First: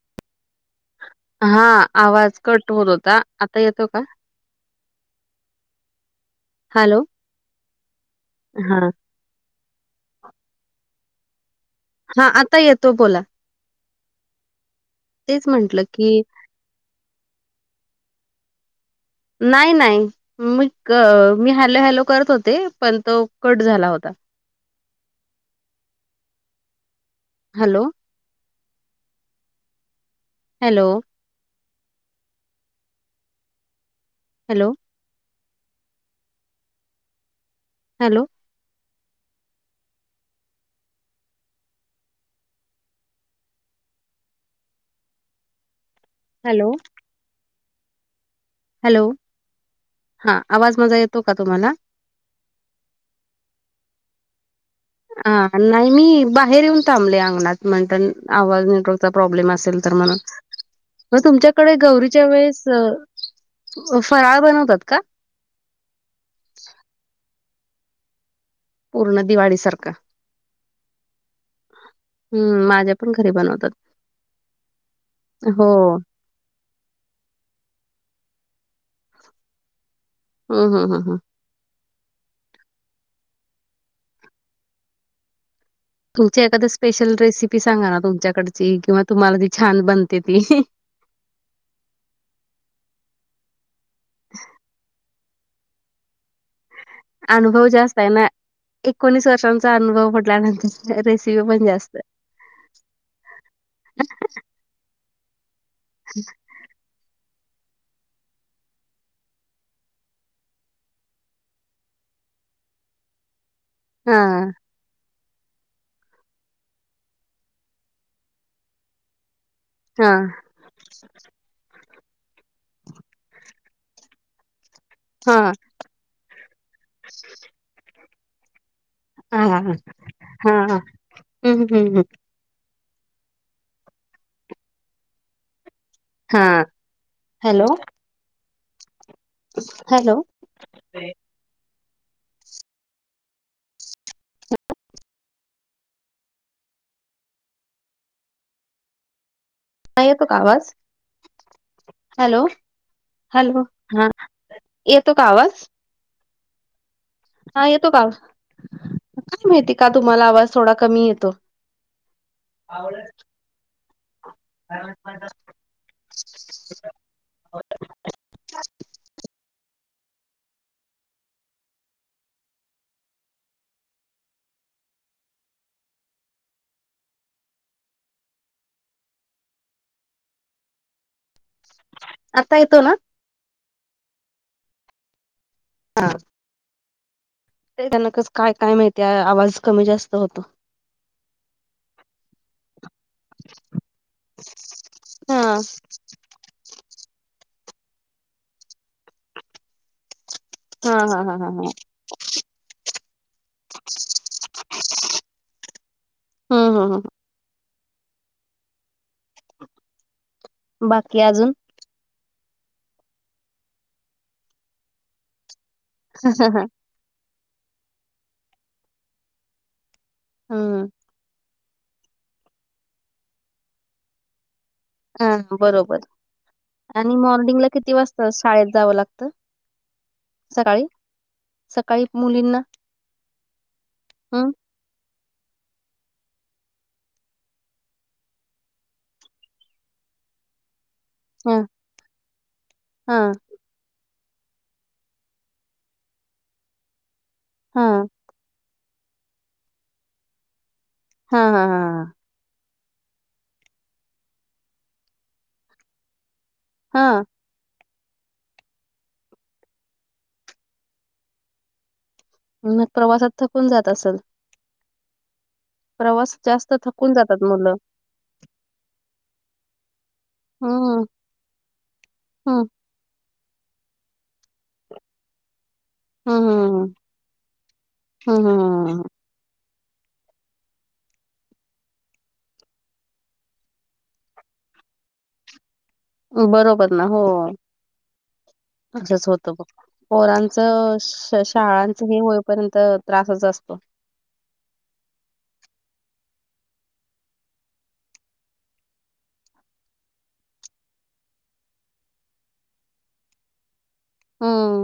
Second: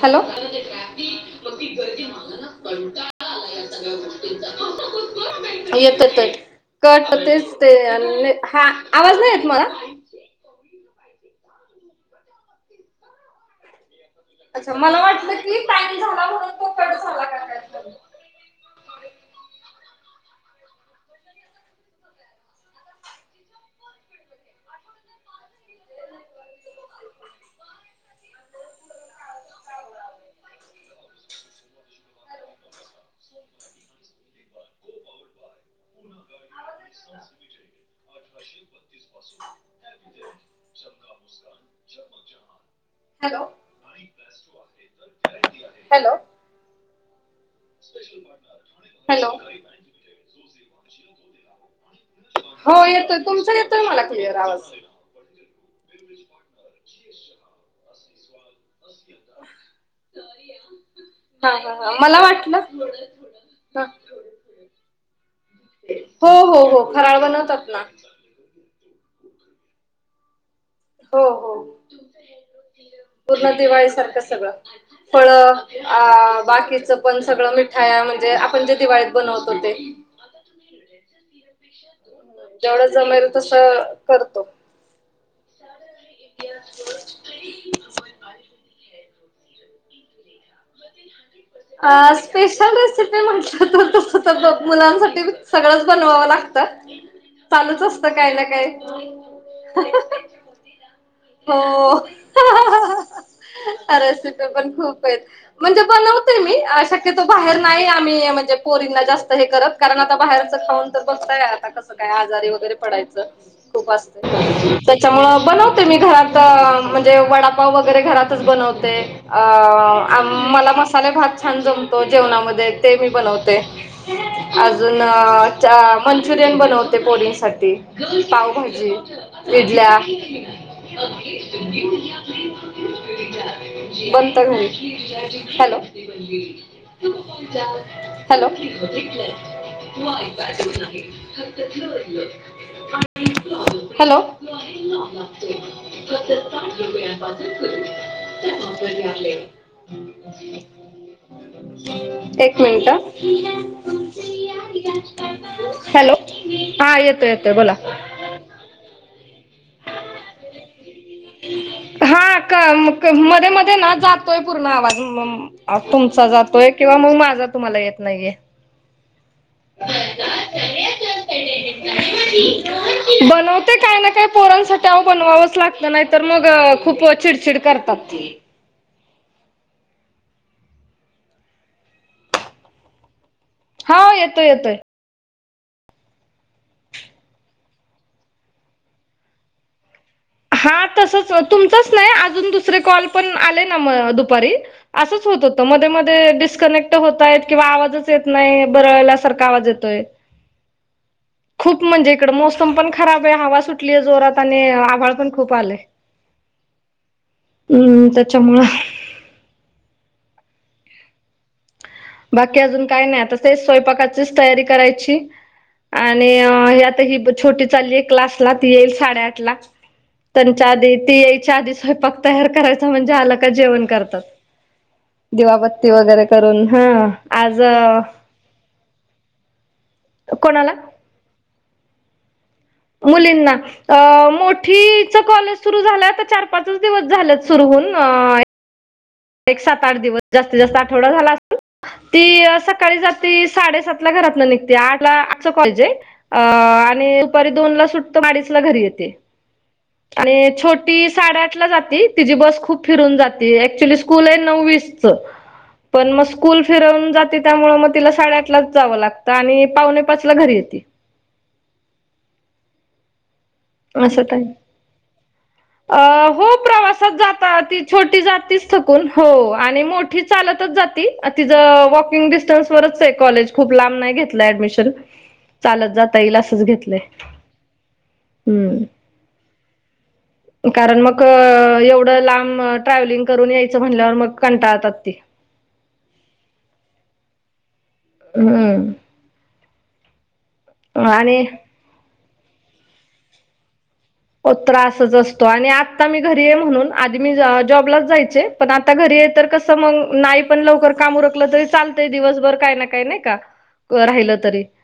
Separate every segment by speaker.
Speaker 1: Hello.
Speaker 2: हा, आवाज cut होत होता, आता येतो का?
Speaker 1: येतच आहे,
Speaker 2: हॅलो.
Speaker 1: कट तेच ते आणि हा, आवाज नाही मला.
Speaker 2: हा, आता येतो बोला.
Speaker 1: अच्छा, मला वाटलं
Speaker 2: तेच
Speaker 1: की
Speaker 2: म्हंटलं
Speaker 1: काही
Speaker 2: की
Speaker 1: झाला म्हणून तो कट झाला का काय हॅलो
Speaker 2: नाय, नाय, मी मी हॅलो, हॅलो करत होते, पण तो कट झाला होता. Hello. Hello. Hello.
Speaker 1: [inaudible]
Speaker 2: Hello.
Speaker 1: Hello. Hello.
Speaker 2: Hello.
Speaker 1: Special माट
Speaker 2: हॅलो हा, आवाज माझा येतो का तुम्हाला?
Speaker 1: हो, येतोय तुमचा येतोय मला क्लियर आवाज.
Speaker 2: हा, नाही मी बाहेर येऊन थांबले अंगणात, म्हणताना आवाज [unintelligible] चा प्रॉब्लेम असेल तर म्हणून. म
Speaker 1: हा हा
Speaker 2: तुमच्याकडे
Speaker 1: हा मला
Speaker 2: गौरीच्या
Speaker 1: वाटलं
Speaker 2: वेळेस
Speaker 1: हा
Speaker 2: फराळ बनवतात का?
Speaker 1: हो हो हो फराळ बनवतात ना.
Speaker 2: पूर्ण दिवाळीसारखा.
Speaker 1: हो, हो.
Speaker 2: हम्म माझ्या पण घ
Speaker 1: पूर्ण दिवाळी सारखं सगळं फळं
Speaker 2: हो.
Speaker 1: आ बाकीचं पण सगळं मिठाया म्हणजे आपण जे दिवाळीत बनवतो ते.
Speaker 2: हम्म हम्म हम्म हम्म.
Speaker 1: [unintelligible] जेवढ जमेल तसं करतो.
Speaker 2: तुमची एखाद्या स्पेशल रेसिपी सांगा ना, तुमच्याकडची किंवा तुम्हाला जी छान बनते ती. [inaudible]
Speaker 1: अ स्पेशल रेसिपी म्हटलं तर तसं तर मुलांसाठी सगळंच बनवावं लाग तत
Speaker 2: अनुभव जास्त आहे ना, एकोणीस वर्षांचा अनुभव पडल्यानंतर रेसिपी पण जास्त
Speaker 1: हो.
Speaker 2: आहे. [unintelligible]
Speaker 1: रेसिपी पण खूप आहेत, म्हणजे बनवते मी अशा चे तो बाहेर नाही आम्ही म्हणजे पोरींना जास्त हे करत, कारण आता बाहेरचा खाऊन तर बघताय आता कसं काय आजारी वगैरे पडायचं खूप
Speaker 2: हां,
Speaker 1: असतंय. त्याच्यामुळं बनवते मी घरात, म्हणजे वडापाव वगैरे घरातच बनवते. अ अम
Speaker 2: हां,
Speaker 1: मला मसाले भात छान जमतो, जेवणामध्ये ते मी बनवते. अजून
Speaker 2: हां,
Speaker 1: चा मनच्युरीयन बनवते पोरींसाठी. पावभाजी,
Speaker 2: हां,
Speaker 1: इडल्या.
Speaker 2: हां. हं, हं, हं, हं.
Speaker 1: बनतं घरी हॅलो.
Speaker 2: हां. Hello,
Speaker 1: hello.
Speaker 2: हॅलो. हां,
Speaker 1: हॅलो. [unintelligible]
Speaker 2: [unintelligible] येतो का आवाज? हॅलो,
Speaker 1: एक मिनटं.
Speaker 2: हॅलो. हां, येतो का आवाज?
Speaker 1: हॅलो, हा येतोय येतोय
Speaker 2: हां,
Speaker 1: बोला.
Speaker 2: येतो का? आवाज? काय माहिती का तुम्हाला आवाज थोडा कमी येतो.
Speaker 1: हा क म क मध्ये मध्ये ना जात तोय पूर्ण आवाज मम तुमचा जातोय किंवा मग माझा तुम्हाला येत नाहीये.
Speaker 2: [unintelligible]
Speaker 1: [unintelligible] बनवते काय ना काय पोरांसाठी अहो बनवावंच लागतं नाहीतर मग खूप चिडचिड करतात.
Speaker 2: आता येतो ना?
Speaker 1: हाव येतोय येतोय.
Speaker 2: हां. ते त्यांना कसं काय -काय माहिती आवाज कमी जास्त होतो.
Speaker 1: हा तसच तुमचाच नाही अजून दुसरे कॉल पण आले ना म दुपारी असंच होत
Speaker 2: हां,
Speaker 1: होतं मध्ये म धे डिस्कनेक्ट होतायत किंवा आवाजच येत नाही बरळल्यासारखा आवाज येतोय.
Speaker 2: हां, हां, हां, हां, हां.
Speaker 1: खूप म्हणजे इकडं मोसम पण खराब आहे, हवा सुटलीये जोरात आणि आभाळ पण खूप आलंय
Speaker 2: हं, हं, हं.
Speaker 1: हं त्याच्यामुळं
Speaker 2: बाकी अजून?
Speaker 1: बाकी अजून काय नाही, आता तेच स्वयंपाकाचीच तयारी करायची. आणि आता ही छोटी चाललीयं क्लासला ती येईल साडेआठ ला, तेच्या
Speaker 2: हम्म
Speaker 1: आधी ती यायच्या आधी स्वयंपाक तयार करायचा म्हणजे आलं का जेवण करतात.
Speaker 2: हा
Speaker 1: दिवा बत्ती
Speaker 2: बरोबर
Speaker 1: वगैरे करून. हा
Speaker 2: आणि
Speaker 1: आज
Speaker 2: मॉर्निंगला किती वाजता शाळेत जावं लागतं
Speaker 1: कोणाला
Speaker 2: सकाळी? सकाळी मुलींना
Speaker 1: मुलींना अ
Speaker 2: हं
Speaker 1: मो ठीचं कॉलेज सुरू झालंय आता चार- पाचच दिवस झालेत सुरु होऊन एक सात- आठ दिवस जास्तीत -जास्त आठवडा झाला असल
Speaker 2: हां
Speaker 1: ती सकाळी
Speaker 2: हां
Speaker 1: जाती साडेसात ला घरातनं निघते, आठ ला आठच कॉलेज आहे अ आणि दुपारी दोनला
Speaker 2: हां
Speaker 1: सुटतं, अडीच ला घरी येते आणि छो ती साडे
Speaker 2: हां
Speaker 1: आठला
Speaker 2: हां
Speaker 1: जाती
Speaker 2: हां
Speaker 1: तिची बस खूप फिरून जाती ऍक्च्युली स्कुल आहे नऊ वीस चं पण मग स्कुल फिरवून
Speaker 2: हां
Speaker 1: जाती त्यामुळे मग तिला साडेआठलाच जावं लागतं आणि पावणे पाचला घरी येते.
Speaker 2: मग प्रवासात थकून जात असंल?
Speaker 1: असं टाईम अ हो
Speaker 2: जास्त थकून
Speaker 1: प्रवासात
Speaker 2: जातात
Speaker 1: जाता
Speaker 2: मुलं
Speaker 1: ती छोटी जातीच थकून हो, आणि मोठी चालतच
Speaker 2: हम्म
Speaker 1: जाती अ तीजं वॉकिंग
Speaker 2: हं
Speaker 1: डिस्टन्सवरच आहे कॉलेज. खूप लांब नाही घेतलं ऍडमिशन, चालत जाता येईल असंच घेतलंय.
Speaker 2: ह, हा,
Speaker 1: हम्म
Speaker 2: हा, ह.
Speaker 1: कारण मग एवढं लांब ट्रॅव्हलिंग करून यायचं, म्हणल्यावर मग कंटाळतात ते.
Speaker 2: बरोबर ना हो.
Speaker 1: हं...
Speaker 2: असंच होतं बघ, पोरांचं
Speaker 1: आणि
Speaker 2: शाळांचं हे होईपर्यंत त्रासच असतो.
Speaker 1: हो त्रासच असतो आणि आत्ता मी घरी आहे म्हणून आधी मी जॉबलाच जायचे पण आता घरी आहे तर कस मग, नाही पण लवकर काम उरकलं तरी चालतं दिवसभर काय ना काही नाही का क राहिलं तरी
Speaker 2: हम्म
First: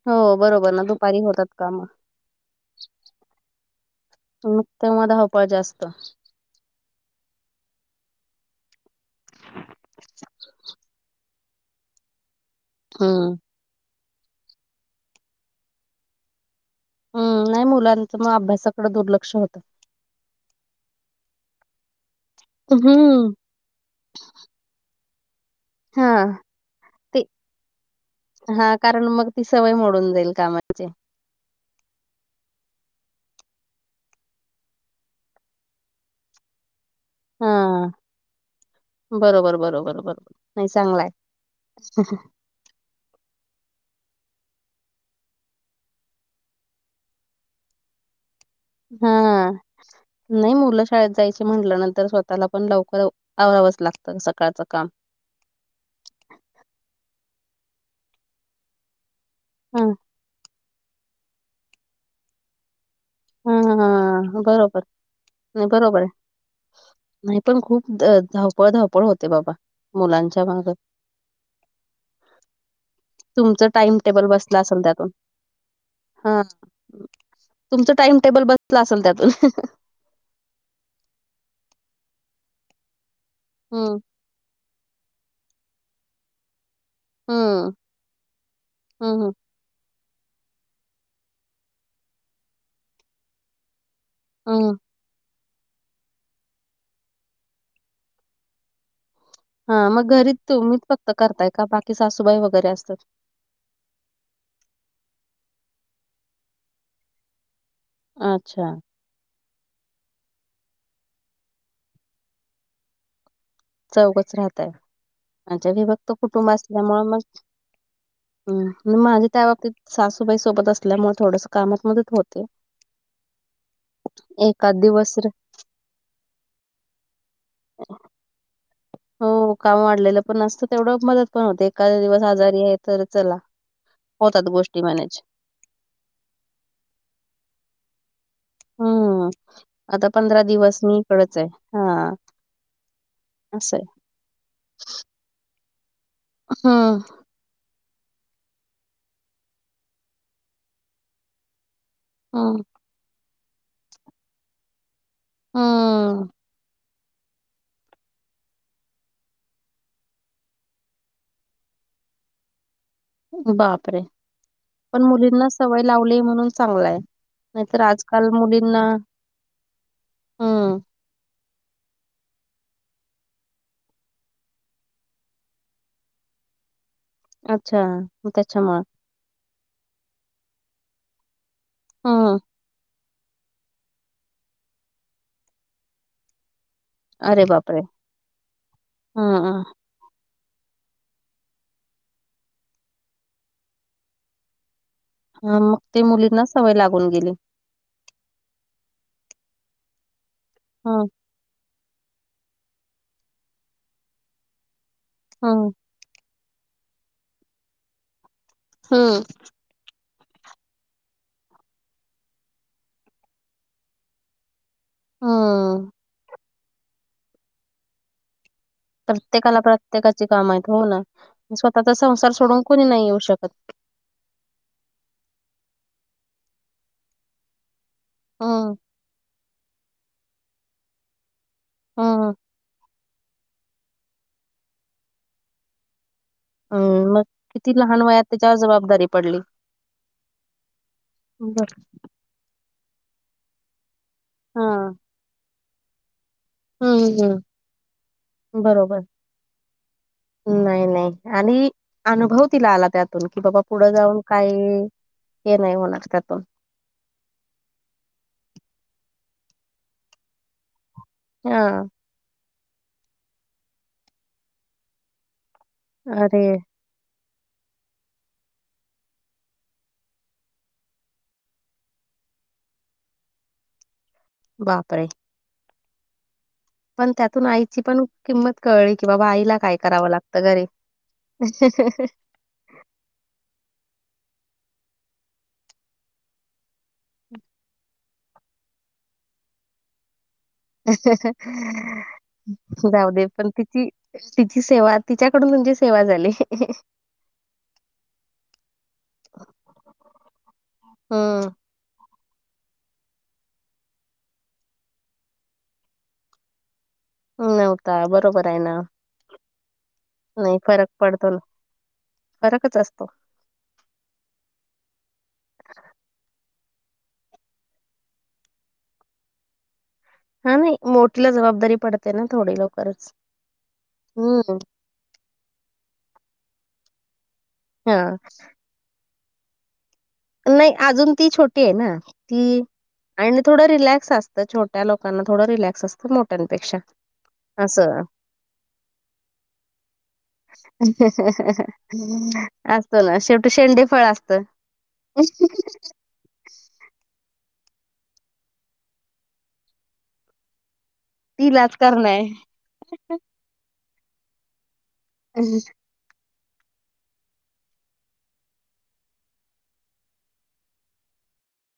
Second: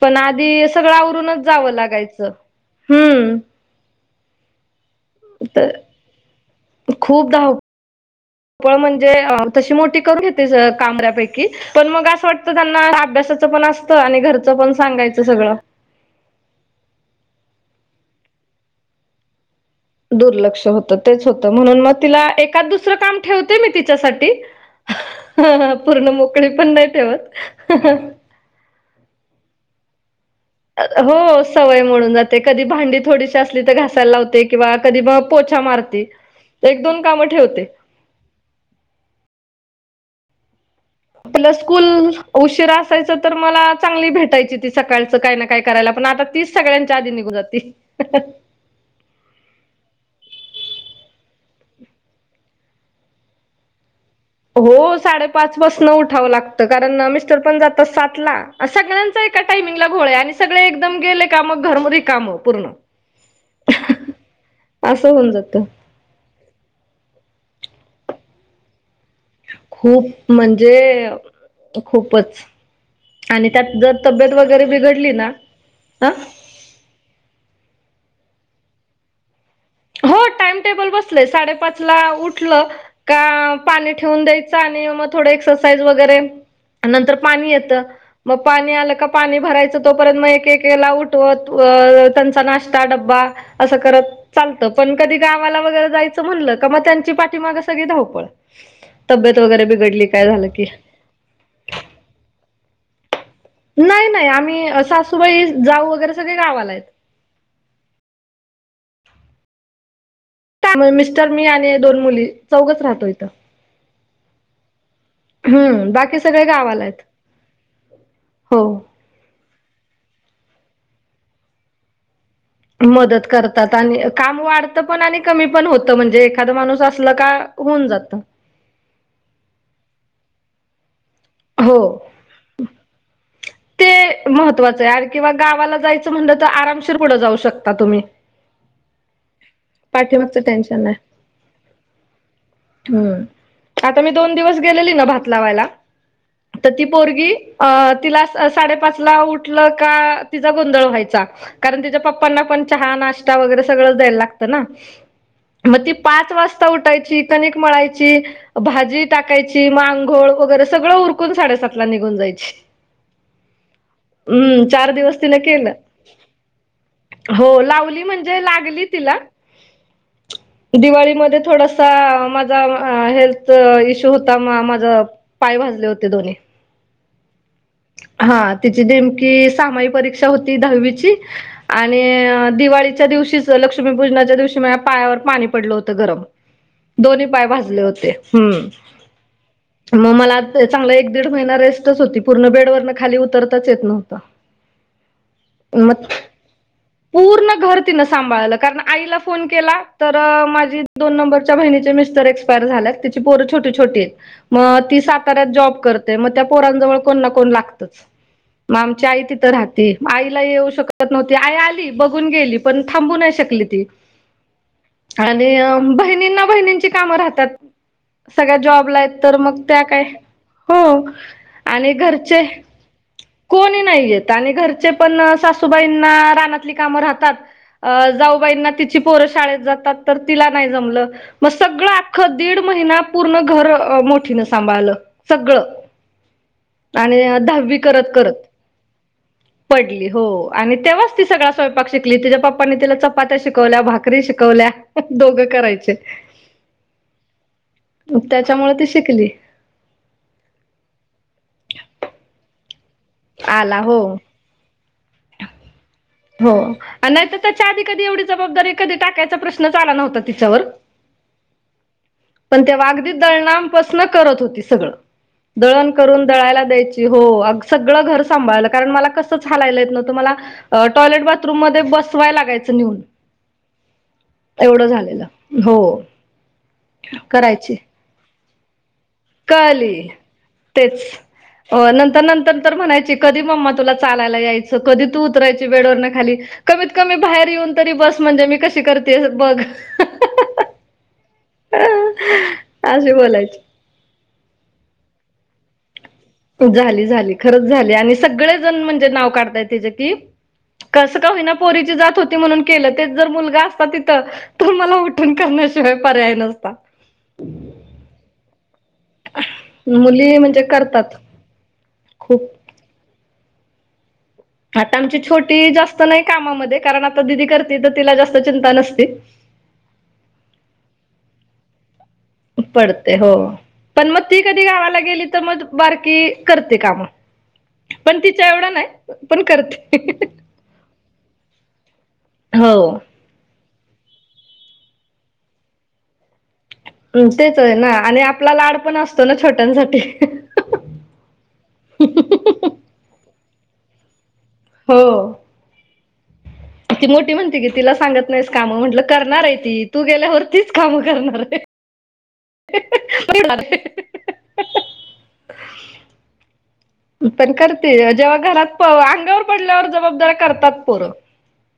Speaker 1: पण
Speaker 2: हो
Speaker 1: आधी
Speaker 2: बरोबर ना
Speaker 1: सगळं
Speaker 2: दुपारी
Speaker 1: आवरूनच
Speaker 2: होतात
Speaker 1: जावं
Speaker 2: काम
Speaker 1: लागायचं. हुं...
Speaker 2: नुकतं मग धावपळ
Speaker 1: तर
Speaker 2: जास्त.
Speaker 1: खूप धाव पळ म्हणजे तशी मोठी करून घेते, सगळं काम बऱ्यापैकी पण मग असं वाटतं त्यांचं त्यांना
Speaker 2: हम्म
Speaker 1: अभ्यासाचं पण असतं, आणि घरचं पण सांगायचं सगळं.
Speaker 2: ह नाही मुलांचं मग अभ्यासाकडं दुर्लक्ष होतं.
Speaker 1: दुर्लक्ष होतं, तेच होतं म्हणून मग तिला एखादं -दुसरं काम
Speaker 2: हम्म
Speaker 1: ठेव ते मी तिच्यासाठी,
Speaker 2: हा
Speaker 1: पूर्ण मोकळी पण नाही
Speaker 2: ते
Speaker 1: ठेवत.
Speaker 2: कारण मग ती सवय मोडून जाईल कामा
Speaker 1: हो सवय मोडून जाते, कधी भांडी थोडीशी असली तर घासायला लावते किंवा कधी मग पोछा मारते. एक- दोन कामं
Speaker 2: हा
Speaker 1: ठेवते.
Speaker 2: बरोबर बरोबर बरोबर नाही चांगलाय.
Speaker 1: आपल स्कूल. उशिरा असायचं तर मला चांगली भेटायची ती सकाळचं काय ना काय करायला पण आता तीच सगळ्यांच्या आधी निघून जातील. ''हं'' हं''
Speaker 2: ''हं'' नाही मुलं शाळेत जायची म्हटल्या नंतर स्वतःला पण लवकर आवरावंच लागतं सकाळी.
Speaker 1: हो, साडेपाच पासन उठावं लागतं कारण मिस्टर पण जातात सातला. सगळ्यांचा एका
Speaker 2: हा
Speaker 1: टायमिंगला गोळ आणि सगळे एकदम गेले का मग घर रिकाम पूर्ण.
Speaker 2: हा हा, बरोबर
Speaker 1: असं होऊन जातं
Speaker 2: नाही बरोबर आहे. नाही पण खूप धावपळ धावपळ होती.
Speaker 1: खूप म्हणजे खूपच. आणि
Speaker 2: तुमचं
Speaker 1: त्यात जर
Speaker 2: टाइम टेबल
Speaker 1: तब्येत
Speaker 2: बसला
Speaker 1: वगैरे
Speaker 2: असेल त्यातून
Speaker 1: बिघडली अ.
Speaker 2: हा तुमचं टाइम टेबल बसलं असेल त्यात.
Speaker 1: हो टाइम टेबल बसलय साडेपाच ला उठलं का पाणी
Speaker 2: हम्म
Speaker 1: ठेवून द्यायच. [unintelligible] आणि मग थो एक्सरसाईइज वगैरे नंतर पाणी
Speaker 2: हम्म
Speaker 1: येतं मग पाणी आलं का
Speaker 2: हम्म
Speaker 1: पाणी भरायचं. तो पर्यंत मग एक एक आला उठवत अ त्यांचा नाश्ता डब्बा असं करत. चालतं
Speaker 2: हम्म.
Speaker 1: पण कधी गावाला वगैरे जायचं म्हणलं का मग त्यांची पाठीमाग सगळी धावपळ. तब्येत वगैरे
Speaker 2: हां,
Speaker 1: बिघडली
Speaker 2: मग
Speaker 1: काय
Speaker 2: घरी
Speaker 1: झालं की,
Speaker 2: तुम्हीच फक्त करताय का बाकी सासूबाई वगैरे असतात.
Speaker 1: नाही नाही आम्ही सासूबाई जाऊ वगैरे सगळे गावाला आहेत.
Speaker 2: अच्छा.
Speaker 1: त्यामुळे मिस्टर मी आणि दोन मुली चौघच राहतो इथं.
Speaker 2: चौकच राहतय म्हनजे
Speaker 1: हम्म
Speaker 2: विभक्त
Speaker 1: बाकी सगळे
Speaker 2: कुटुंब
Speaker 1: गावाला
Speaker 2: असल्यामुळे
Speaker 1: आहेत
Speaker 2: मग.
Speaker 1: हो
Speaker 2: हम्, माझ्या त्या बाबतीत सासूबाई सोबत असल्यामुळे थोडस कामात मध्येत होते.
Speaker 1: मदत करतात आणि काम वाढतं
Speaker 2: एखाद
Speaker 1: पण
Speaker 2: दिवस
Speaker 1: आणि
Speaker 2: र
Speaker 1: कमी पण होतं म्हणजे एखादा माणूस असला का. होऊन जातं.
Speaker 2: हो काम वाढलेलं पण नसतं तेवढं मदत पण होते.
Speaker 1: हो
Speaker 2: एखाद दिवस आजारी आहे. तर चला
Speaker 1: ते
Speaker 2: होतात गोष्टी
Speaker 1: महत्त्वाचं आहे आणि
Speaker 2: मॅनेज.
Speaker 1: किंवा गावाला जायचं म्हणलं तर आरामशीर पुढं जाऊ शकता तुम्ही.
Speaker 2: हम्म, आता
Speaker 1: पाठीमागचं
Speaker 2: पंधरा दिवस
Speaker 1: टेन्शन नाही
Speaker 2: मी इकडच आहे हा,
Speaker 1: हम्म, आता मी दोन दिवस गेलेली ना भात लावायला तर ती
Speaker 2: हं,
Speaker 1: पोरगी. अ तिला साडेपाच ला उठलं का तिचा गोंधळ व्हायचा. कारण तिच्या पप्पांना
Speaker 2: हं,
Speaker 1: पण चहा नाश्ता वगैरे सगळंच द्यायला लागतं ना. मग ती
Speaker 2: हं.
Speaker 1: पाच वाजता उठायची कणिक मळायची. भाजी टाकायची मांघोळ वगैरे सगळं उरकून साडेसातला निघून जायची.
Speaker 2: बापरे
Speaker 1: हम्म चार
Speaker 2: पण
Speaker 1: दिवस तिन
Speaker 2: मुलींना
Speaker 1: केलं
Speaker 2: सवय लावलीय म्हणून चांगलाय हाय.
Speaker 1: हो लावली म्हणजे लागली तिला
Speaker 2: हं,
Speaker 1: दिवाळीमध्ये थोडस. अस माझा हेल्थ इश्यू होता म माझ पाय भाजले होते दोन्ही.
Speaker 2: अच्छा. मग
Speaker 1: हा,
Speaker 2: त्याच्यामुळे.
Speaker 1: तिची नेमकी सामावी परीक्षा होती दहावीची. आणि
Speaker 2: हं,
Speaker 1: दिवाळीच्या दिवशीच लक्ष्मीपूजनाच्या दिवशी म पायावर पाणी पडलं होतं गरम. दोन्ही
Speaker 2: अरे
Speaker 1: पाय
Speaker 2: बापरे!
Speaker 1: भाजले होते हम्म,
Speaker 2: हं, हं.
Speaker 1: मग मला चांगला एक दीड महिना रेस्टच होती पूर्ण बेड. बेडवर न खाली उतरताच येत नव्हं.
Speaker 2: ह मग ते मुलींना सवय लागून गेली.
Speaker 1: तिला सांभाळायला, कारण आईला फोन केला तर माझी
Speaker 2: हं,
Speaker 1: दोन नंबर तिच्यां बहिणी चे मिस्टर इक्सपायार झाल्यात, तिचे पोर छोटी छोटी हेत म ती साताऱ्यात
Speaker 2: हं,
Speaker 1: जॉब कर ते म त्या पोरांजवळ कोण ना कोण लागतच म आमची आई
Speaker 2: हं,
Speaker 1: तिथं राहती. मं आईला येऊ शकत नव्हती, आई आली बघून गेली पण थांबू नाही शकली ती. आणि
Speaker 2: हं.
Speaker 1: बहिणीना बहिणीची काम राहतात सगळ्या जॉब.
Speaker 2: प्रत्येकाला प्रत्येकाची काम आहेत, हो ना
Speaker 1: आणि
Speaker 2: स्वतःचा संसार
Speaker 1: घरचे
Speaker 2: सोडून कोणी नाही येऊ शक
Speaker 1: कोणी नाही येत, आणि घरचे पण सासूबाईंना रानातली कामं राहतात. अ जाऊबाईंना
Speaker 2: हं,
Speaker 1: तिची पोरं शाळेत जातात, तर तिला नाही जमलं. म सगळं
Speaker 2: हं,
Speaker 1: आख्खं दीड महिना पूर्ण घर मोठीण सांभाळलं सगळं,
Speaker 2: हं. मग
Speaker 1: आणि दहा
Speaker 2: किती
Speaker 1: वी
Speaker 2: लहान
Speaker 1: करत
Speaker 2: वयात
Speaker 1: करत
Speaker 2: त्याच्यावर जबाबदारी पडली.
Speaker 1: पडली, हो आणि तेव्हाच ती सगळा
Speaker 2: बरं
Speaker 1: स्वयंपाक शिकली. तिच्या पप्पानी तिला चपात्या शिकवल्या, भाकरी शिकवल्या,
Speaker 2: हां.
Speaker 1: दोघं करायचे.
Speaker 2: हं, हं.
Speaker 1: न त्याच्यामुळे ती
Speaker 2: बरोबर.
Speaker 1: शिकली.
Speaker 2: नाही नाही आणि अनुभव तीला आला त्यातून, कि बाबा
Speaker 1: आला
Speaker 2: पुढं
Speaker 1: हो.
Speaker 2: जाऊन काही हे नाही होणार त्यात.
Speaker 1: हो अन नाही त त्याच्या आधी कधी एवढी जबाबदारी कधी टाकायचा प्रश्नच आला नव्हता तिच्यावर.
Speaker 2: हा!
Speaker 1: पण तेवा आगदी दळनानपासन करत होती सगळं, दळण करून
Speaker 2: अरे
Speaker 1: दळायला द्याय ची हो आग सगळं घर सांभाळलं, कारण मला कसंचं हालायला येत नव्हतं मला. अ टॉयलेट बाथरूम मध्ये बसवाय लागायचं निऊन, एवढं
Speaker 2: बापरे!
Speaker 1: झालेलं. हो!
Speaker 2: पण त्यातून
Speaker 1: करायची
Speaker 2: आईची पण किंमत कळली कि बा बा आईला काय
Speaker 1: कळली
Speaker 2: करावं लागत घरीे.
Speaker 1: तेच अ नंतर नंतर म्हणायची. कधी मम्मा तुला चालायला यायचं, कधी तू उतरायची बेडवरन खाली? कमीत कमी बाहेर येऊन तरी बस, म्हणजे मी कशी करतेयं बघ.
Speaker 2: जाऊ
Speaker 1: अशी
Speaker 2: दे पण
Speaker 1: बोलायची
Speaker 2: तिची! तिची सेवा तिच्याकडून म्हणजे सेवा झाली.
Speaker 1: झाली झाली खरंच झाली, आणि सगळे जण म्हणजे नाव काढताय तिचे की. कसं का होईना
Speaker 2: हम्म
Speaker 1: पोरीची जात होती म्हणून केलं, तेच जर मुलगा असत तिथं. तर मला उठून करण्याशिवाय पर्याय नव्हता.
Speaker 2: नव्हता बरोबर आहे ना.
Speaker 1: मुली
Speaker 2: नाही
Speaker 1: म्हणजे
Speaker 2: फरक
Speaker 1: करतात.
Speaker 2: पडतो ना
Speaker 1: खूप
Speaker 2: फरकच असतो.
Speaker 1: आता आमची छोटी जास्त नाही कामामध्ये, कारण आता दिदी करते तर तिला जास्त चिंता नसती.
Speaker 2: हा नाही मोठीला जबाबदारी पडते ना! थोडी लवकरच.
Speaker 1: पडते हो पण म ती
Speaker 2: हम्म
Speaker 1: कधी गावाला गेली. त म बारकी करते काम,
Speaker 2: हा
Speaker 1: पण तिच्या एवढ नाही पण करते.
Speaker 2: नही अजून ती छोटी आहे ना ती?
Speaker 1: हो
Speaker 2: आणि थोडं रिलॅक्स असतं, छोट्या लोकांना थोडं रिलॅक्स असतं मोठ्यांपेक्षा.
Speaker 1: अ तेच हं ना
Speaker 2: असं.
Speaker 1: आणि आपला लाड पण असतो ना छोट्यांसाठी.
Speaker 2: असतो ना शेवटी शेंडी फळ असत.
Speaker 1: हो! ती मोठी म्हणती की तिला सांगत नाहीस कामं, म म्हटलं करणार आहे ती तू गेल्यावर तीच काम करणार आहे.
Speaker 2: तिलाच करणय हम्म.
Speaker 1: पण करते जेव्हा घरात अंगावर पडल्यावर जबाबदाऱ्या करतात पोर.